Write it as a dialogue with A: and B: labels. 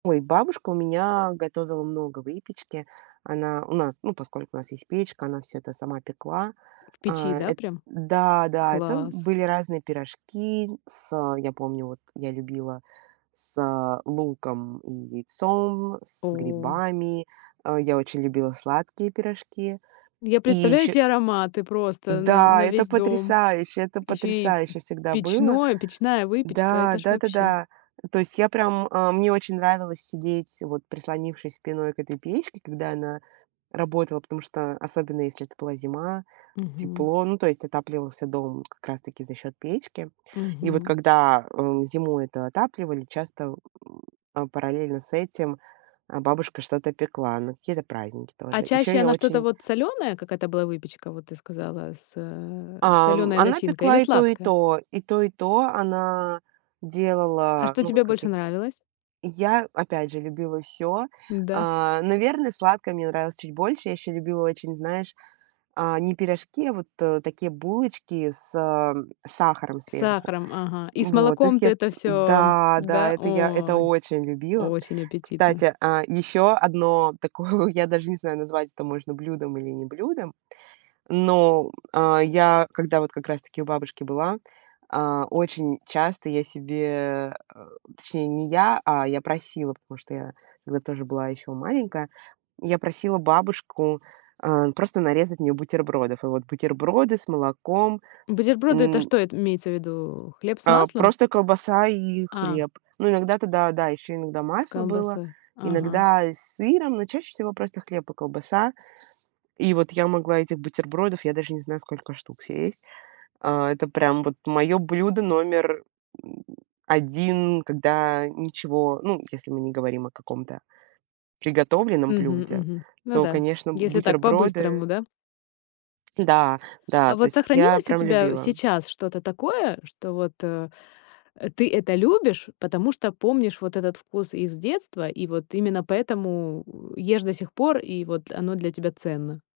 A: Ой, бабушка у меня готовила много выпечки. Она у нас ну поскольку у нас есть печка, она всё это сама пекла.
B: В печи,
A: А,
B: да,
A: эт
B: прям?
A: Да, да, это, м,
B: Класс.
A: были разные пирожки с я помню вот, я любила с луком и яйцом, с
B: О.
A: грибами. А, я очень любила сладкие пирожки.
B: Я
A: И
B: представляю
A: еще
B: те ароматы просто на
A: Да,
B: на
A: это
B: весь дом.
A: потрясающе, это
B: Ещё и
A: потрясающе всегда было.
B: печное, печная выпечка.
A: Да,
B: Это ж вообще.
A: да-да-да. То есть, я прям, а, мне очень нравилось сидеть, вот прислонившись спиной к этой печке, когда она работала, потому что, особенно если это была зима,
B: Мгм.
A: тепло, ну, то есть отапливался дом, как раз таки за счет печки. И вот
B: Мгм.
A: когда, э, зимой это отапливали, часто, э, параллельно с этим, а, бабушка что-то пекла, на какие-то праздники
B: А
A: тоже. Еще
B: чаще
A: я
B: она что-то
A: очень
B: вот солёное, какая это была выпечка, вот ты сказала, с, э,
A: Ам,
B: солёной
A: она
B: начинкой или
A: пекла и то и
B: сладкая?
A: то и то и то, она
B: А
A: делала,
B: что
A: ну вот
B: тебе
A: как
B: больше
A: я г
B: нравилось?
A: Я опять же любила всё.
B: Да?
A: А, наверное, сладкое мне нравилось чуть больше. Я еще любила очень, знаешь, а, не пирожки, а, вот, э, такие булочки с сахаром
B: С
A: сверху.
B: сахаром, ага. И с
A: Вот, их я
B: молоком-то
A: м
B: это всё,
A: Да, да,
B: да?
A: это я это
B: Ой,
A: очень любила.
B: очень аппетитно.
A: Кстати, а, еще одно такое, я даже не знаю, назвать это можно блюдом или не блюдом, но, м, а, я, когда вот, как раз таки у бабушки была, а, очень часто я себе э, точнее не я, а, я просила, потому что я тогда тоже была еще маленькая, я просила бабушку, а, просто нарезать мне бутербродов. И вот бутерброды с молоком,
B: Бутерброды- это
A: м.
B: что? Это имеется в виду, хлеб с
A: А
B: маслом?
A: просто колбаса и
B: А.
A: хлеб. Но иногда туда, да, еще иногда
B: С
A: масло было,
B: колбасой. Ага.
A: иногда и с сыром, но чаще всего просто хлеб и колбаса. И вот, я могла этих бутербродов, я даже не знаю, сколько штук съесть. А, это прям вот мое блюдо номер, 1, когда ничего, ну, если мы не говорим о каком-то приготовленном
B: Мгм
A: блюде,
B: мгм. Ну
A: то,
B: да,
A: конечно,
B: если так по-быстрому,
A: бутерброды.
B: да?
A: Да, да,
B: А
A: то
B: вот
A: есть я
B: сохранилось у
A: прям
B: тебя,
A: любила.
B: сейчас что-то такое, что вот, э, э, ты это любишь, потому что помнишь вот этот вкус из детства, и вот именно поэтому ешь до сих пор, и вот оно для тебя ценно?